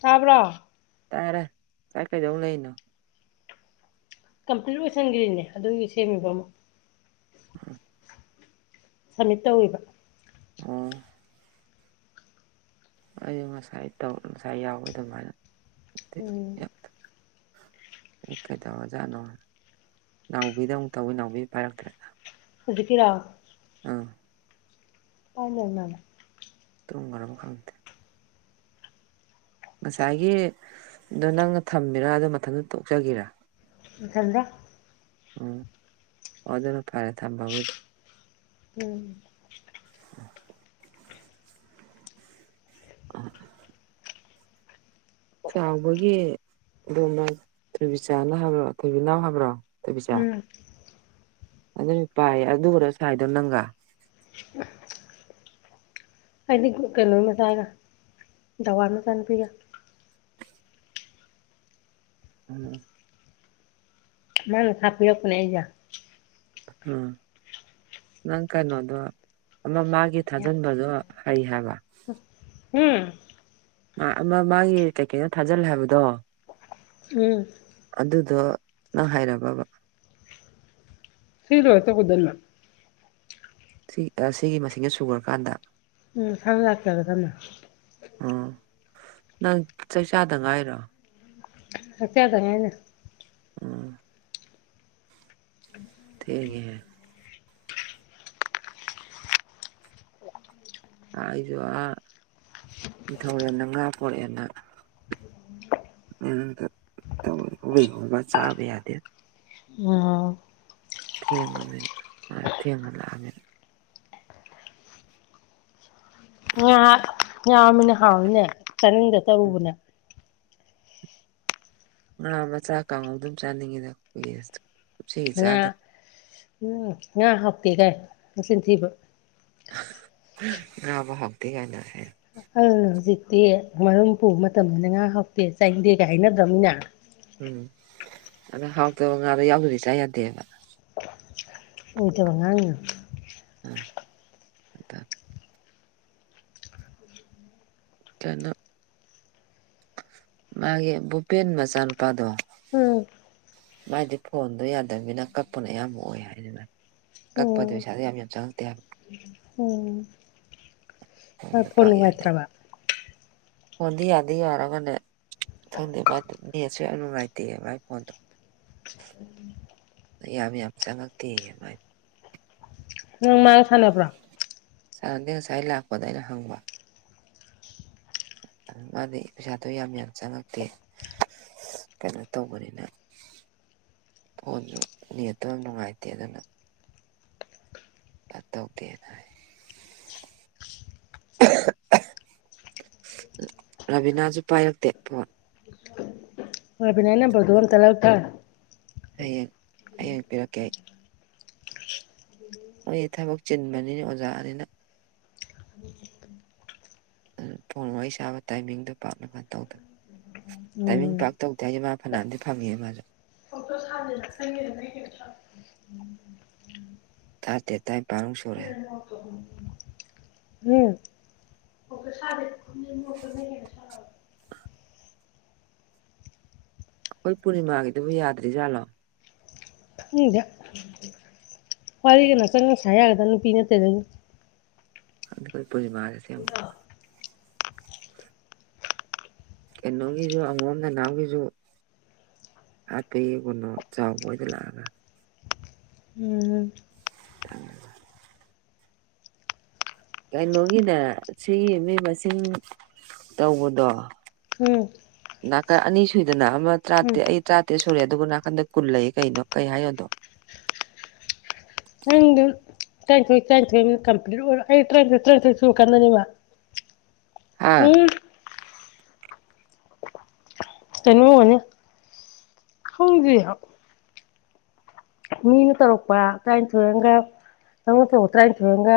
ꯇꯥꯕ꯭ꯔꯥ ꯇꯥꯔꯦ ꯁꯥꯏꯀꯩꯗꯧꯂꯩꯅꯣ ꯀꯝꯄ꯭ꯂꯤꯠ ꯑꯣꯏꯁꯟꯒ꯭ꯔꯤꯅꯦ ꯑꯗꯨꯒꯤ ꯁꯦꯝꯃꯤꯕ ꯑꯃꯨꯛ [inaudible] ꯁꯝꯃꯤꯠ ꯇꯧꯏꯕ ꯎꯝ ꯑꯩꯖꯨ ꯉꯁꯥꯏ ꯇꯧꯋꯦ ꯉꯁꯥꯏ ꯌꯥꯏꯑ ꯑꯗꯨꯃꯥꯏꯅ ꯎꯝ ꯀꯩꯗꯧꯔ ꯖꯥꯠꯅꯣ ꯅꯥꯎꯕꯤꯗ ꯑꯃꯨꯛ ꯇꯧꯋꯤ ꯅꯥꯎꯕꯤ ꯄꯥꯏꯔꯛꯇ꯭ꯔꯦ ꯍꯨꯖꯤꯛꯀꯤꯔ ꯎꯝ [unintelligible] ꯇ꯭ꯔꯨꯝꯒꯔꯕ ꯈꯪꯇꯦ ꯉꯁꯥꯏꯒꯤ ꯗꯣ ꯅꯪꯅ ꯊꯝꯃꯤꯔꯥ ꯑꯗꯣ ꯃꯊꯟꯗ ꯇꯣꯛꯆꯒꯤꯔ ꯃꯊꯟꯗ ꯎꯝ ꯑꯣꯗꯨ ꯐꯔꯦ ꯊꯝꯕꯕꯨꯗꯤ ꯎꯝ ꯑꯥ ꯆꯥꯎꯕꯒꯤ ꯑꯗꯨꯝꯅ ꯊꯣꯏꯕꯤꯆꯥꯅ ꯍꯥꯏꯕ꯭ꯔꯣ ꯊꯣꯏꯕꯤ ꯅꯥꯎ ꯍꯥꯏꯕ꯭ꯔꯣ ꯊꯣꯏꯕꯤꯆꯥ ꯎꯝ ꯑꯗꯨꯅꯨ ꯄꯥꯏ ꯑꯗꯨꯔ ꯁꯥꯏꯗꯧ ꯅꯪꯒ꯫ [inaudible] ꯍꯥꯏꯗꯤ ꯀꯩꯅꯣ ꯃꯆꯥꯏꯒ ꯗꯋꯥ ꯃꯆꯥ ꯅꯨꯄꯤꯒ꯫ ꯑꯗꯨꯅꯤ꯫ ꯃꯥꯅ ꯊꯥꯞꯄꯤꯔꯛꯄꯅꯦ ꯑꯩꯁꯦ꯫ ꯎꯝ꯫ ꯅꯪ ꯀꯩꯅꯣꯗꯣ ꯑꯃ ꯃꯥꯒꯤ ꯊꯥꯖꯤꯟꯕꯗꯣ ꯍꯩ ꯍꯥꯏꯕ꯫ ꯎꯝ꯫ ꯃꯥ ꯑꯃ ꯃꯥꯒꯤ ꯀꯩꯀꯩꯅꯣ ꯊꯥꯖꯤꯜꯂꯦ ꯍꯥꯏꯕꯗꯣ꯫ ꯎꯝ꯫ ꯑꯗꯨꯗꯣ ꯅꯪ ꯍꯥꯏꯔꯕꯕ꯫ ꯁꯤ ꯂꯣꯏꯔ ꯇꯧꯒꯗꯧꯅꯦ꯫ ꯁꯤ ꯁꯤꯒꯤ ꯃꯁꯤꯡꯅ ꯁꯨꯒꯔ ꯀꯥꯟꯗ꯫ ꯎꯝ ꯃꯁꯥꯅ ꯂꯥꯛꯆꯦꯒꯗꯕꯅꯦ ꯑꯣ ꯅꯪ ꯆꯥꯛꯆꯥꯥꯗ ꯉꯥꯏꯔꯣ꯫ ꯆꯥꯛ ꯆꯥꯗ ꯉꯥꯏꯔꯤ꯫ ꯎꯝ ꯊꯦꯡꯉꯦ꯫ ꯑꯩꯁꯨ ꯑꯥ ꯅꯤꯡꯊꯧꯔꯦꯅ ꯉꯥ ꯄꯣꯔꯛꯑꯦꯅ꯫ ꯎꯝ [unintelligible] ꯆꯥꯕ ꯌꯥꯗꯦ ꯑꯣ꯫ ꯊꯤꯡꯉꯦꯃꯤꯅ ꯃꯥ ꯊꯤꯉꯥ ꯂꯥꯛꯑꯃꯤꯅ꯫ ꯉꯥ ꯉꯥꯃꯤꯅꯦ ꯍꯥꯎꯏꯅꯦ ꯆꯥꯅꯤꯡꯗ ꯇꯧꯕꯅꯦ꯫ ꯉꯥ ꯃꯆꯥ ꯀꯥꯡꯉꯧ ꯑꯗꯨꯝ ꯆꯥꯅꯤꯡꯉꯤꯗ ꯀꯨꯏꯔꯦ ꯆꯥ ꯉꯥ ꯎꯝ ꯉꯥ ꯍꯥꯎꯇꯦꯗꯥꯏ ꯅꯆꯤꯟꯊꯤꯕ꯫ ꯉꯥꯕꯨ ꯍꯧꯇꯦꯒꯥꯏꯅ [unintelligible] ꯑ ꯍꯧꯖꯤꯛꯇꯤ ꯃꯔꯨꯝ ꯄꯨꯕ ꯃꯇꯝꯗꯅ ꯉꯥ ꯍꯥꯎꯇꯦ ꯆꯥꯏꯗꯦꯒ ꯍꯥꯏꯅꯗ꯭ꯔ ꯃꯤꯅ꯫ ꯎꯝ ꯑꯗ ꯍꯥꯎꯇꯕ ꯉꯥꯗꯣ ꯌꯥꯎꯗꯔꯗꯤ ꯆꯥ ꯌꯥꯗꯦꯕ꯫ ꯑꯣꯏꯗꯕ ꯉꯥꯡꯏꯕ꯫ ꯑꯥ ꯑꯥꯗ꯫ ꯇꯅꯨ꯫ ꯃꯥꯒꯤ ꯕꯨꯄꯦꯟ ꯃꯆꯥꯅꯨꯄꯥꯗꯣ꯫ ꯎꯝ ꯃꯥꯥꯏꯗꯤ ꯐꯣꯟꯗꯣ ꯌꯥꯗꯕꯅꯤꯅ ꯀꯥꯛꯄꯅ ꯑꯌꯥꯝꯕ ꯑꯣꯏ ꯍꯥꯏꯔꯤꯕ꯫ ꯀꯥꯛꯄꯗꯣ ꯎꯝ ꯄꯩꯁꯥꯗꯣ ꯌꯥꯝ ꯆꯪꯉꯛꯇꯦ ꯍꯥꯏꯕ꯫ ꯎꯝ ꯃꯥꯏ ꯐꯣꯟꯗꯣ ꯐꯣꯟ ꯄꯥꯛ ꯌꯥꯗꯦ ꯅꯨꯡꯉꯥꯏꯇ꯭ꯔꯕ꯫ ꯐꯣꯟꯗꯤ ꯌꯥꯗꯤ ꯌꯥꯔꯒꯅꯦ ꯈꯪꯗꯦ ꯃꯥꯏꯗꯣ ꯅꯦꯠꯁꯨ ꯌꯥꯝ ꯅꯨꯡꯉꯥꯏꯇꯦ ꯃꯥꯥꯏ ꯐꯣꯟꯗꯣ꯫ [inaudible] ꯌꯥꯝ ꯌꯥꯝ ꯆꯪꯉꯛꯇꯦ ꯃꯥꯏ꯫ ꯅꯪ ꯃꯥꯒ ꯁꯥꯟꯅꯕ꯭ꯔꯣ꯫ ꯁꯥꯟꯅꯗꯦ ꯉꯁꯥꯏ ꯂꯥꯛꯄꯗ ꯑꯩꯅ ꯍꯪꯕ꯫ ꯃꯥꯗꯤ ꯄꯩꯁꯥꯗꯣ ꯌꯥꯝ ꯌꯥꯝ ꯆꯪꯉꯥꯛꯇꯦ꯫ ꯀꯩꯅꯣ ꯇꯧꯕꯅꯤꯅ ꯐꯣꯟꯁꯨ ꯅꯦꯠꯇꯣ ꯌꯥꯝ ꯅꯨꯡꯉꯥꯏꯇꯦ ꯑꯗꯨꯅ꯫ ꯐꯇꯧꯗꯦꯅ ꯍꯥꯏ꯫ ꯔꯥꯕꯤꯅꯥꯁꯨ ꯄꯥꯏꯔꯛꯇꯦ ꯐꯣꯟ꯫ ꯔꯕꯤꯅ ꯅꯝꯕꯔꯗꯣ ꯑꯝꯇ ꯂꯧ ꯇꯥꯔꯦ꯫ ꯍꯌꯦꯡ ꯍꯌꯦꯡ ꯄꯤꯔꯛꯀꯦ ꯑꯩ ꯑꯩ ꯊꯕꯛ ꯆꯤꯟꯕꯅꯤꯅꯥ ꯑꯣꯖꯥꯅꯤꯅ ꯑꯗꯨꯅ ꯐꯣꯟ ꯋꯥꯔꯤ ꯁꯥꯕ ꯇꯥꯏꯃꯤꯡꯗꯣ ꯄꯥꯛꯅ ꯐꯟ ꯇꯧꯗꯕ ꯇꯥꯏꯃꯤꯡ ꯎꯝ ꯄꯥꯛ ꯇꯧꯗꯦ ꯍꯥꯏꯁꯦ ꯃꯥ ꯐꯅꯥꯝꯗꯤ ꯐꯪꯉꯦ ꯃꯥꯁꯨ [unintelligible] ꯇꯔꯥꯇꯦꯠ ꯇꯥꯏꯄꯥꯟ ꯃꯨꯛ ꯁꯨꯔꯦ [inaudible] ꯍꯨꯝ [unintelligible] ꯑꯩꯈꯣꯏ ꯄꯨꯔꯅꯤꯃꯥꯒꯤꯗꯨꯕꯨ ꯌꯥꯗ꯭ꯔꯤꯖꯥꯠꯂꯣ [unintelligible] ꯋꯥꯔꯤꯒꯅ ꯆꯪꯅ ꯁꯥ ꯌꯥꯒꯗꯕ ꯅꯨꯄꯤ ꯅꯠꯇꯦꯗ [unintelligible] ꯀꯩꯅꯣꯒꯤꯁꯨ ꯑꯉꯣꯝ ꯅꯅꯥꯎꯒꯤꯁꯨ [unintelligible] ꯆꯥꯎꯕ ꯍꯣꯏꯗ ꯂꯥꯛꯑꯒ ꯎꯨꯝꯃꯝ [unintelligible] ꯀꯩꯅꯣꯒꯤꯅꯦ ꯁꯤꯒꯤ ꯃꯤ ꯃꯁꯤꯡ ꯇꯧꯕꯗꯣ ꯎꯨ ꯅꯥꯀꯟ ꯑꯅꯤ ꯁꯨꯏꯗꯅ ꯑꯃ ꯇꯔꯥꯇꯦꯠ ꯑꯩ ꯇꯔꯥꯇꯦꯠ ꯁꯨꯔꯦ ꯑꯗꯨꯕꯨ ꯅꯥꯀꯟꯗ ꯀꯨꯟ ꯂꯩ ꯀꯩꯅꯣ ꯀꯩ ꯍꯥꯏꯅꫭ ꯑꯗꯣ [unintelligible] ꯇ꯭ꯔꯥꯏꯟꯊꫭꯏ ꯇ꯭ꯔꯥꯏꯟꯊꫭꯏꯅ ꯀꯝꯄꯂꯤꯠ ꯑꫭꯏ ꯑꯩ ꯇ꯭ꯔꯏꯟꯊꫭꯏ ꯇ꯭ꯔꯥꯏꯟꯊꫭꯏ ꯁꯨꯔꯛꯀꯥꯟꯗꯅꯦꯕ ꯍꯥ ꯎꯨꯝ ꯇꯩꯅꯣꯅꯦ ꯈꯪꯗꯦ ꯍ ꯃꯤꯅ ꯇꯧꯔꯛꯄ ꯇ꯭ꯔꯥꯏꯟꯊꯣꯏ ꯑꯃꯒ ꯇꯪꯅ ꯇꯧꯕ ꯇꯔꯥꯏꯟꯊꯣꯏ ꯑꯃꯒ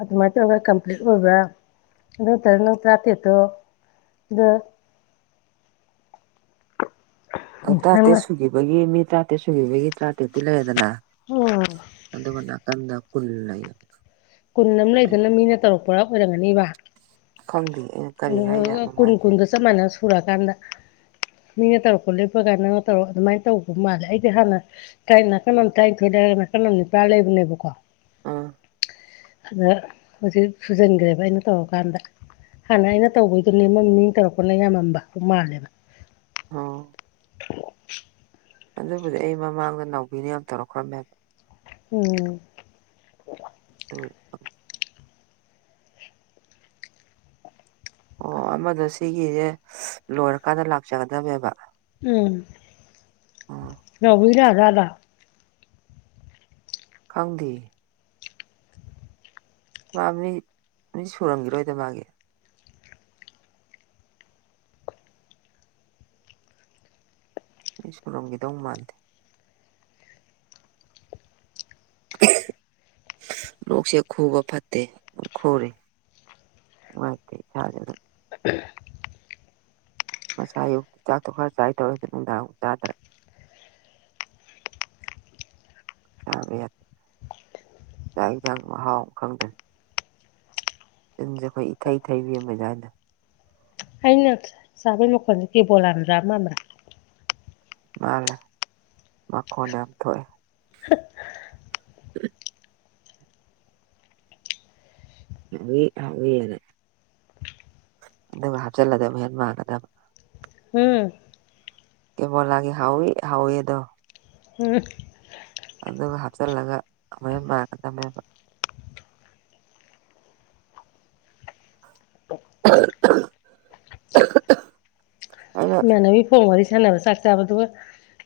ꯑꯗꯨꯃꯥꯏꯅ ꯇꯧꯔꯒ ꯀꯝꯄ꯭ꯂꯤꯠ ꯑꯣꯏꯕ꯭ꯔ ꯑꯗꯨ ꯅꯇꯔ ꯅꯪ ꯇ꯭ꯔꯥꯇ꯭ꯔꯦꯠꯇꯣ ꯑꯗꯨ ꯑ ꯇꯔꯥꯇꯦꯠ ꯅꯪꯅ ꯁꯨꯈꯤꯕꯒꯤ ꯃꯤ ꯇꯔꯥꯇꯔꯦꯠ ꯁꯨꯈꯤꯕꯒꯤ ꯇꯔꯥꯇꯦꯠꯇꯤ ꯂꯩꯔꯦꯗꯅ ꯎꯝ ꯑꯗꯨꯒ ꯅꯥꯀꯟꯗ ꯀꯨꯜ ꯂꯩꯌꯦ ꯀꯨꯟ ꯑꯃ ꯑꯩ ꯂꯩꯗꯨꯅ ꯃꯤꯅ ꯇꯧꯔꯛꯄꯥ ꯑꯣꯏꯔꯝꯒꯅꯤꯕ ꯈꯪꯗꯦ ꯑꯩꯅ ꯀꯔꯤ ꯑꯗꯨꯒ ꯍꯥꯏꯖꯥꯠꯅꯣ ꯀꯨꯟ ꯃꯥꯏꯁꯦ ꯀꯨꯟꯗꯣ ꯆꯞ ꯃꯥꯟꯅ ꯁꯨꯔꯀꯥꯟꯗ ꯃꯤꯅ ꯇꯧꯔꯛꯄ ꯂꯦꯞꯄꯒꯥꯟ ꯅꯪꯅ ꯇꯧꯔꯛ ꯑꯗꯨꯃꯥꯏ ꯇꯧꯕ ꯃꯥꯜꯂꯦ ꯑꯩꯗꯤ ꯍꯥꯟꯅ [unintelligible] ꯅꯥꯀꯟ ꯑꯃ ꯇꯔꯥꯏꯟꯊꯣꯏ ꯂꯩꯔꯒ ꯅꯥꯀꯟ ꯑꯃ ꯅꯤꯄꯥꯟ ꯂꯩꯕꯅꯦꯕꯀꯣ ꯑꯥ ꯑꯗ ꯍꯧꯖꯤꯛ ꯁꯨꯖꯤꯟꯈ꯭ꯔꯦꯕ ꯑꯩꯅ ꯇꯧꯔꯀꯥꯟꯗ ꯍꯥꯟꯅ ꯑꯩꯅ ꯇꯧꯕꯩꯗꯨ ꯅꯦꯝꯃꯝ ꯃꯤ ꯇꯧꯔꯛꯄꯅ ꯌꯥꯝꯃꯝꯕ ꯃꯥꯜꯂꯦꯕ ꯑꯣ [inaudible] ꯑꯗꯨꯕꯨꯗꯤ ꯑꯩ ꯃꯃꯥꯡꯗ ꯅꯥꯎꯕꯤꯅ ꯌꯥꯝ ꯇꯧꯔꯛꯈ꯭ꯔꯃꯦꯕ ꯎꯨꯝ ꯇꯨꯒꯤ ꯑꯣ ꯑꯃꯗꯣ ꯁꯤꯒꯤꯁꯦ ꯂꯣꯏꯔꯀꯥꯟꯗ ꯂꯥꯛꯆꯒꯗꯃꯦꯕ ꯎꯨꯝ ꯅꯥꯎꯕꯤ ꯂꯥꯛꯑꯖꯥꯠꯂ ꯈꯪꯗꯦ ꯃꯥ ꯃꯤ ꯃꯤ ꯁꯨꯔꯝꯒꯤꯔꯣꯏꯗ ꯃꯥꯒꯤ ꯃꯤ ꯁꯨꯔꯝꯒꯤꯗꯧ ꯃꯥꯟꯗꯦ [inaudible] ꯂꯣꯛꯁꯦ ꯈꯨꯕ ꯐꯠꯇꯦ ꯗꯨꯝ ꯈꯨꯔꯦ [unintelligible] ꯉꯥꯁꯥꯏ ꯑꯌꯨꯛ ꯆꯥꯛꯇꯣ ꯈꯔ ꯆꯥꯒꯦ ꯇꯧꯔꯁꯨ ꯅꯨꯡꯗꯥꯡꯖꯨ ꯆꯥꯗ꯭ꯔꯦ [unintelligible] ꯆꯥꯛ ꯏꯟꯖꯥꯡꯖꯨ ꯃꯍꯥꯎꯃ ꯈꯪꯗ꯭ꯔꯦ ꯆꯤꯟꯁꯦ ꯑꯩꯈꯣꯏ ꯏꯊꯩꯊꯩꯕꯤ ꯑꯃ [unintelligible] ꯑꯩꯅ ꯆꯥꯕꯩ ꯃꯈꯣꯟꯁꯦ ꯀꯦꯕꯣꯂꯥꯅ ꯆꯕꯥ ꯃꯥꯟꯕ꯭ꯔ ꯃꯥꯅꯦꯃꯈꯣꯟ ꯌꯥꯝ ꯊꯣꯛꯑꯦ ꯍꯧꯏ ꯍꯧꯏꯅ ꯑꯗꯨꯒ ꯍꯥꯞꯆꯤꯜꯂꯗꯅꯦꯍꯦꯟ ꯃꯥꯟꯒꯗꯅꯦ ꯎꯝ ꯀꯦꯕꯣꯂꯥꯒꯤ ꯍꯥꯎꯏ ꯍꯥꯎꯏꯗꯣ ꯎꯝ ꯑꯗꯨꯒ ꯍꯥꯞꯆꯜꯂꯒ ꯃꯌꯥꯝ ꯃꯥꯟꯒ ꯗꯝꯃꯦꯕ [inaudible] ꯑꯩꯅ ꯏꯃꯥꯟꯅꯕꯤ ꯐꯣꯟ ꯋꯥꯔꯤ ꯁꯥꯟꯅꯕ ꯆꯥꯛ ꯆꯥꯕꯗꯨꯒ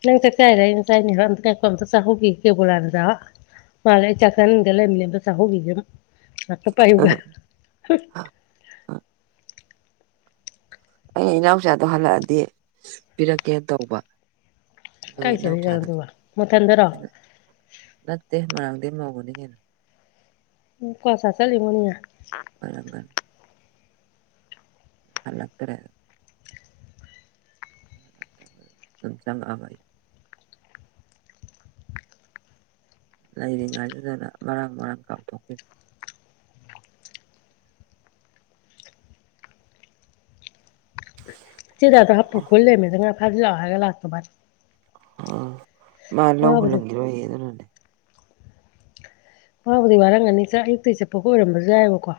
ꯅꯪ ꯆꯛ ꯆꯥꯏꯔꯌꯦ ꯑꯩꯅ ꯆꯥꯏꯅꯦ ꯍꯥꯏꯔꯝꯕ ꯀꯥꯏ ꯀꯣ ꯑꯝꯇ ꯆꯥꯍꯧꯈꯤ ꯀꯦꯕꯨꯣꯂꯥꯅ ꯆꯥꯕ ꯃꯥꯂꯦ ꯑꯩ ꯆꯥꯛ ꯆꯥꯅꯤꯡꯗ ꯂꯩꯕꯅꯦ ꯑꯗꯨ ꯆꯥꯍꯧꯒꯤꯒꯦ ꯉꯛꯇ ꯄꯥꯢꯌꯨ ꯒꯥꯏ ꯑꯩ ꯏꯅꯥꯎꯆꯥꯗꯣ ꯍꯜꯂꯛꯑꯗꯤ ꯄꯤꯔꯛꯀꯦ ꯇꯧꯕ ꯑꯗꯨꯒ ꯀꯥꯏ ꯆꯠꯂꯤꯖꯥꯅꯣ ꯏꯅꯥꯎꯆꯥꯗꯣ ꯗꯨꯒ ꯃꯊꯟꯗꯔꯣ ꯅꯠꯇꯦ ꯃꯣꯏꯔꯥꯡꯗꯩ ꯃꯧꯒꯅꯤ ꯀꯩꯅꯣ ꯎꯝ [unintelligible] ꯑꯣꯏꯔꯝꯒꯅꯤ ꯍꯜꯂꯛ ꯇ꯭ꯔꯦ [inaudible] [unintelligible] ꯂꯩꯔꯤꯉꯥꯏꯗꯨꯗꯅ ꯃꯔꯥꯡ ꯃꯔꯥꯡ ꯀꯥꯎꯊꯣꯛꯈꯤꯕ [unintelligible] ꯍꯥꯞꯄꯨꯈꯨꯜ ꯂꯩꯔꯝꯃꯦ ꯉꯥ ꯐꯥꯖꯤ ꯂꯥꯛꯑꯣ ꯍꯥꯏꯔꯒ ꯂꯥꯛꯇꯕꯥꯅꯦ ꯑ ꯃꯥ ꯂꯧ ꯋꯥꯕꯨꯗꯤ ꯍꯨꯜꯂꯝꯒꯤꯔꯣꯏꯌꯦ ꯑꯗꯨꯅꯅꯦ ꯋꯥꯕꯨꯗꯤ ꯋꯥꯔꯝꯒꯅꯤ ꯆ ꯑꯌꯨꯛꯇꯒꯤ ꯆꯠꯄꯒ ꯑꯣꯏꯔꯝꯕꯁꯨ ꯌꯥꯏꯑꯕꯀꯣ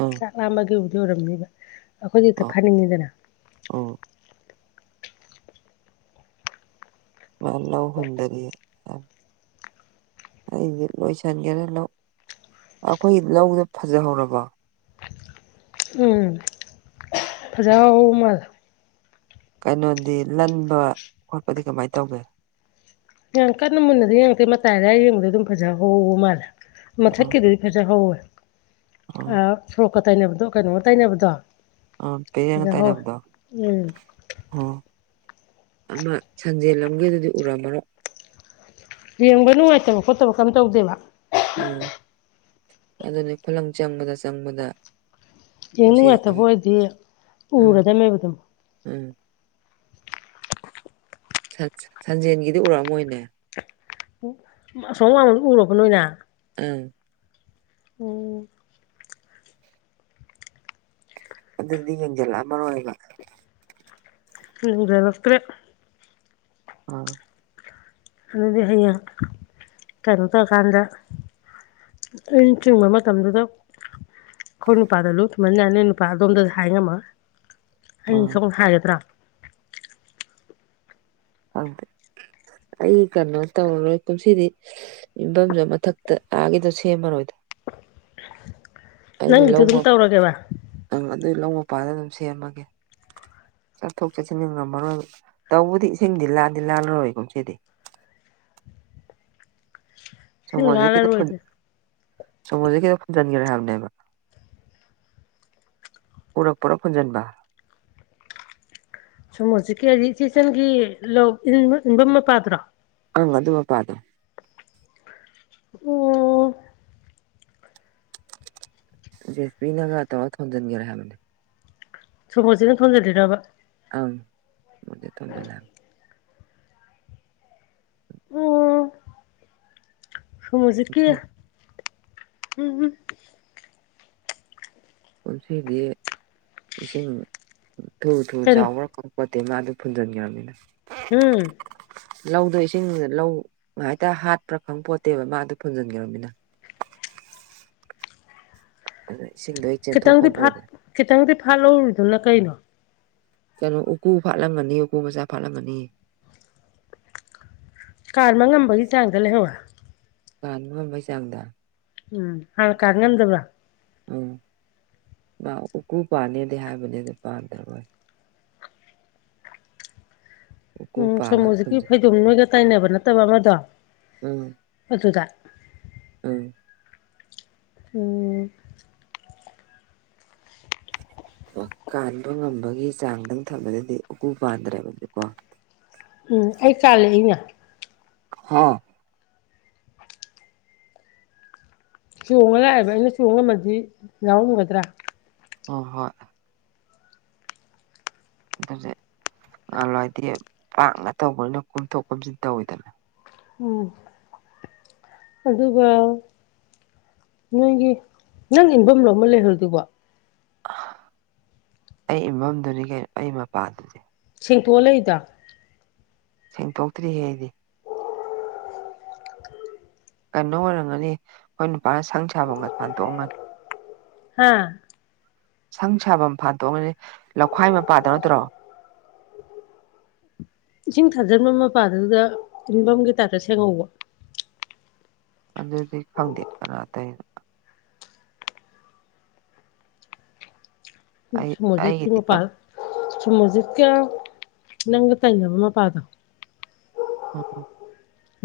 ꯑꯥ ꯆꯥꯛ ꯂꯥꯝꯕꯒꯤꯕꯨꯗꯤ ꯑꯣꯏꯔꯝꯅꯦꯕ ꯑꯩꯈꯣꯏ ꯍꯦꯛꯇ ꯐꯅꯤꯡꯉꯤꯗꯅ ꯑꯧ ꯃꯥ ꯂꯧꯍꯨꯟꯗꯔꯤ ꯑꯩꯗꯤ ꯂꯣꯏꯁꯤꯟꯒꯔꯦ ꯂꯧ ꯑꯩꯈꯣꯏꯒꯤ ꯂꯧꯗꯣ ꯐꯖꯍꯧꯔꯕꯣ ꯎꯝ ꯐꯖ ꯍꯧꯕ ꯃꯥꯜꯂꯦ ꯀꯩꯅꯣꯗꯤ ꯂꯟꯕ ꯈꯣꯠꯄꯗꯤ ꯀꯃꯥꯏ ꯇꯧꯒꯦ ꯌꯥꯝ ꯀꯟꯅ ꯃꯨꯟꯅꯗꯗꯤ ꯌꯦꯡꯉꯛꯇꯦ ꯃꯇꯥꯏ ꯑꯗꯥꯏꯗ ꯌꯦꯡꯕꯗ ꯑꯗꯨꯝ ꯐꯖ ꯍꯧꯕ ꯃꯥꯜꯂꯦ ꯑꯥ ꯃꯊꯛꯀꯤꯗꯤ ꯐꯖ ꯍꯧꯋꯦ ꯑꯥ ꯁꯣꯔꯣꯛꯀ ꯇꯩꯅꯕꯗꯣ ꯀꯩꯅꯣꯒ ꯇꯩꯅꯕꯗꯣ ꯑ [unintelligible] ꯇꯥꯏꯅꯕꯗꯣ ꯑꯣ ꯑꯗꯣ ꯁꯟꯖꯦꯜ ꯂꯝꯗꯨꯗꯤ ꯎꯔꯝꯂꯥꯔꯣꯏ ꯌꯦꯡꯕ ꯅꯨꯡꯉꯥꯏꯇꯕ ꯈꯣꯠꯇꯕ ꯀꯦꯝ ꯇꯧꯗꯦꯕ ꯎꯝ ꯑꯗꯨꯅꯤ ꯈꯨꯂꯪ ꯆꯪꯕꯗ ꯆꯪꯕꯗ ꯌꯦꯡ ꯄꯨꯟꯁꯤꯗ ꯅꯨꯡꯉꯥꯏꯇꯕ ꯈꯪꯗꯦ ꯑꯣꯏꯔꯗꯤ ꯎꯝ ꯎꯔꯗꯧꯅꯦ ꯑꯗꯨꯝ ꯎꯝ ꯁꯟ ꯁꯟꯖꯦꯟꯒꯤꯗꯤ ꯎꯔꯛ ꯑꯝꯃꯣꯏꯅꯦ ꯑꯣ ꯑꯁꯣꯝ ꯋꯥꯡꯃ ꯎꯔꯣꯕꯣ ꯅꯣꯏꯅ ꯎꯝ ꯑꯣ ꯑꯗꯨꯗꯤ ꯌꯦꯡꯖꯜꯂꯛꯑꯝꯃꯔꯣꯏꯕ ꯌꯦꯡꯖꯜꯂꯛꯇ꯭ꯔꯦ ꯑ ꯑꯗꯨꯗꯤ ꯍꯩꯌꯦꯡ ꯀꯩꯅꯣ ꯇꯧꯔꯀꯥꯟꯗ ꯑꯩ ꯆꯤꯡꯕ ꯃꯇꯝꯗꯨꯗ ꯑꯩꯈꯣꯏ ꯅꯨꯄꯥꯗ ꯂꯨ ꯊꯨꯝꯍꯟ ꯌꯥꯅꯤ ꯅꯨꯄꯥ ꯑꯗꯣꯝꯗ ꯍꯥꯏ ꯉꯝꯃꯔꯣꯏ ꯑꯩ ꯑꯥ ꯁꯣꯝ ꯍꯥꯏꯒꯗ꯭ꯔꯥ ꯍꯪꯇꯦ ꯑꯩ ꯀꯩꯅꯣ ꯇꯧꯔꯔꯣꯏ ꯀꯨꯝꯁꯤꯗꯤ ꯏꯟꯕꯝꯖꯨ ꯃꯊꯛꯇ ꯑꯥꯒꯤꯗꯣ ꯁꯦꯝꯃꯔꯣꯏꯗ ꯑꯩꯒꯤ ꯅꯪꯒꯤꯗꯣ ꯂꯧ ꯑꯗꯨꯝ ꯃꯞ ꯇꯧꯔꯒꯦꯕ ꯑ ꯑꯗꯨꯏ ꯂꯧ ꯃꯄꯥꯗ ꯑꯗꯨꯝ ꯁꯦꯝꯃꯒꯦ ꯆꯠꯊꯣꯛ ꯆꯠꯁꯤꯟ ꯉꯝꯃꯔꯣꯏꯕ ꯇꯧꯕꯨꯗꯤ ꯏꯁꯤꯡꯗꯤ ꯂꯥꯟꯗꯤ ꯂꯥꯜꯂꯔꯣꯏ ꯀꯨꯝꯁꯤꯗꯤ ꯁꯤ ꯁꯣꯃꯣꯔꯖꯤꯠ ꯀꯤꯗꯣ ꯐꯨꯟ ꯉꯥꯜꯂꯔꯣꯏꯗ ꯁꯣꯃꯣꯔꯖꯤꯠ ꯀꯤꯗꯣ ꯐꯨꯟꯖꯤꯟꯒ꯭ꯔꯦ ꯍꯥꯏꯕꯅꯦꯕꯥ ꯎꯔꯛꯄꯔꯣ ꯐꯨꯟꯖꯟꯕ ꯁꯣꯃꯣꯔꯖꯤꯠ ꯀꯤ ꯍꯥꯏꯗꯤ ꯏꯆꯦ ꯏꯆꯟꯒꯤ ꯂꯧ ꯏꯟꯕ ꯏꯟꯕꯝ ꯃꯄꯥꯗꯨꯔꯣ ꯑꯪ ꯑꯗꯨ ꯃꯄꯥꯗꯣ ꯑꯣ ꯖꯦꯁꯕꯤꯅꯒ ꯇꯧꯔ ꯊꯣꯟꯖꯤꯟꯒ꯭ꯔꯦ ꯍꯥꯏꯕꯅꯦ ꯁꯣꯔꯣꯖꯤꯠꯅ ꯊꯣꯟꯖꯜ ꯂꯤꯔꯕ ꯑꯪ ꯃꯣꯔꯖꯤꯠ ꯊꯣꯟꯖꯜꯂꯦ ꯍꯥꯏ ꯁꯣꯃꯣꯔꯖꯤꯠ ꯀꯤ ꯀꯨꯝꯁꯤ ꯎꯝ ꯀꯨꯝꯁꯤꯗꯤ ꯏꯁꯤꯡ ꯊꯨ ꯊꯨ ꯀꯩꯅꯣ ꯆꯥꯎꯕ꯭ꯔꯥ ꯈꯪ ꯄꯣꯠꯇꯦ ꯃꯥ ꯑꯗꯨ ꯐꯨꯟꯖꯟꯒ꯭ꯔꯃꯤꯅꯥ ꯍꯨꯝ ꯂꯧꯗꯣ ꯏꯁꯤꯡ ꯂꯧ ꯉꯥꯏꯍꯥꯏꯇ ꯍꯥꯠꯄ꯭ꯔꯥ ꯈꯪꯄꯣꯠꯇꯦꯕ ꯃꯥ ꯑꯗꯨ ꯐꯨꯖꯟꯒ꯭ꯔꯃꯤꯅ ꯑꯗꯩ ꯏꯁꯤꯡ ꯗꯩ ꯈꯤꯇꯪꯗꯤ ꯐꯥꯠ ꯈꯤꯇꯪꯗꯤ ꯐꯥꯠꯂꯧꯔꯤꯗꯨꯅ ꯀꯩꯅꯣ ꯀꯩꯅꯣ ꯎꯀꯨ ꯐꯥꯠꯂꯝꯃꯅꯤ ꯎꯀꯨ ꯃꯆꯥ ꯐꯥꯠꯂꯝꯃꯅꯤ ꯀꯥꯟꯕ ꯉꯝꯕꯒꯤ ꯆꯥꯡꯗ ꯂꯩꯍꯧꯔꯦ ꯀꯥꯟꯕ ꯉꯝꯕꯩ ꯆꯥꯡꯗ ꯎꯝ ꯍꯥꯟ ꯀꯟ ꯉꯝꯗꯕ꯭ꯔꯥ ꯎꯝ ꯃꯥ ꯎꯀꯨ ꯄꯥꯟꯅꯦꯗꯤ ꯍꯥꯏꯕꯅꯦ ꯑꯗꯨ ꯄꯥꯟꯗ꯭ꯔꯕꯣꯏ ꯎꯀꯨ ꯎꯝ ꯄꯥꯜꯂꯒ ꯁꯣꯃꯣꯔꯖꯤꯠꯀꯤ ꯐꯨꯟꯖꯟ ꯐꯩꯗꯣꯝ ꯅꯣꯏꯒ ꯇꯥꯏꯅꯕ ꯅꯠꯇꯕ ꯑꯃꯗꯣ ꯎꯝ ꯑꯗꯨꯗ ꯎꯝ [unintelligible] ꯀꯥꯟꯕ ꯉꯝꯕꯒꯤ ꯆꯥꯡꯗꯪ ꯊꯝꯕꯗꯗꯤ ꯎꯀꯨ ꯄꯥꯟꯗ꯭ꯔꯦꯕꯅꯦꯀꯣ ꯎꯝ ꯑꯩ ꯀꯥꯜꯂꯛ ꯏꯅꯦ ꯍꯥ ꯆꯣꯡꯉ ꯂꯥꯛꯑꯦꯕ ꯑꯩꯅ ꯆꯣꯡꯉꯝꯃꯗꯤ ꯌꯥꯎꯔꯝꯒꯗ꯭ꯔꯥ ꯑ ꯍꯣꯏ ꯑꯗꯨꯁꯨ ꯅꯍꯜꯋꯥꯗꯤ ꯄꯥꯛꯅ ꯇꯧꯕꯅꯤꯅ ꯀꯣꯝꯊꯣꯛ ꯀꯣꯝꯁꯤꯟ ꯇꯧꯋꯤꯗꯅ ꯎꯝ ꯑꯗꯨꯒ ꯅꯣꯏꯒꯤ ꯅꯪ ꯏꯟꯐꯝ ꯂꯣ ꯑꯃꯥ ꯂꯩꯍꯧꯔꯤꯗꯨꯕꯣ ꯑꯩ ꯏꯟꯐꯝꯗꯨꯅꯤ ꯀꯩꯅꯣ ꯑꯩ ꯃꯄꯥꯗꯨꯅꯤ ꯁꯦꯡꯇꯣꯛꯑ ꯂꯩꯗꯣ ꯁꯦꯡꯇꯣꯛꯇ꯭ꯔꯤꯍꯦ ꯑꯩꯗꯤ ꯀꯩꯅꯣ ꯑꯣꯏꯔꯝꯒꯅꯤ ꯑꯩꯈꯣꯏ ꯅꯨꯄꯥꯅ ꯁꯪ ꯁꯥꯐꯝꯒ ꯐꯥꯟꯗꯣꯛꯑꯝꯒꯅꯤ ꯍꯥꯥ ꯁꯪ ꯁꯥꯐꯝ ꯐꯥꯗꯣꯛꯑꯝꯒꯅꯤ ꯂꯧꯈꯥꯏ ꯃꯄꯥꯗꯣ ꯅꯠꯇ꯭ꯔꯣ ꯏꯁꯤꯡ ꯊꯥꯖꯤꯟꯕ ꯃꯄꯥꯗꯨꯗ ꯌꯨꯝꯐꯝꯒꯤ ꯇꯥꯏꯞꯇ ꯁꯦꯡꯍꯧꯕ ꯑꯗꯨꯗꯤ ꯈꯪꯗꯦ ꯀꯅꯥ ꯇꯩꯏꯅꯣ ꯑꯩ ꯁꯨꯃꯣꯖꯤꯠꯀꯤ ꯑꯩꯒꯤꯗꯤ ꯃꯄꯥ ꯀꯅꯥ ꯁꯨꯃꯣꯖꯤꯠꯀ ꯅꯪꯒ ꯇꯩꯅꯅꯕ ꯃꯄꯥꯗꯣ ꯑꯣ ꯑꯣ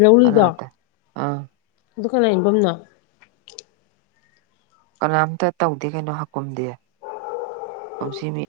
ꯂꯧꯔꯤꯗꯣ ꯑꯗꯨ ꯀꯅꯥꯏ ꯏꯟꯐꯝ ꯅ‌ꯣ‌‌ ꯀꯅꯥꯝꯇ ꯇꯧꯗꯦ ꯀꯩꯅꯣ ꯍꯥꯀꯨꯝꯗꯤ ꯀꯨꯝꯁꯤ ꯃꯤ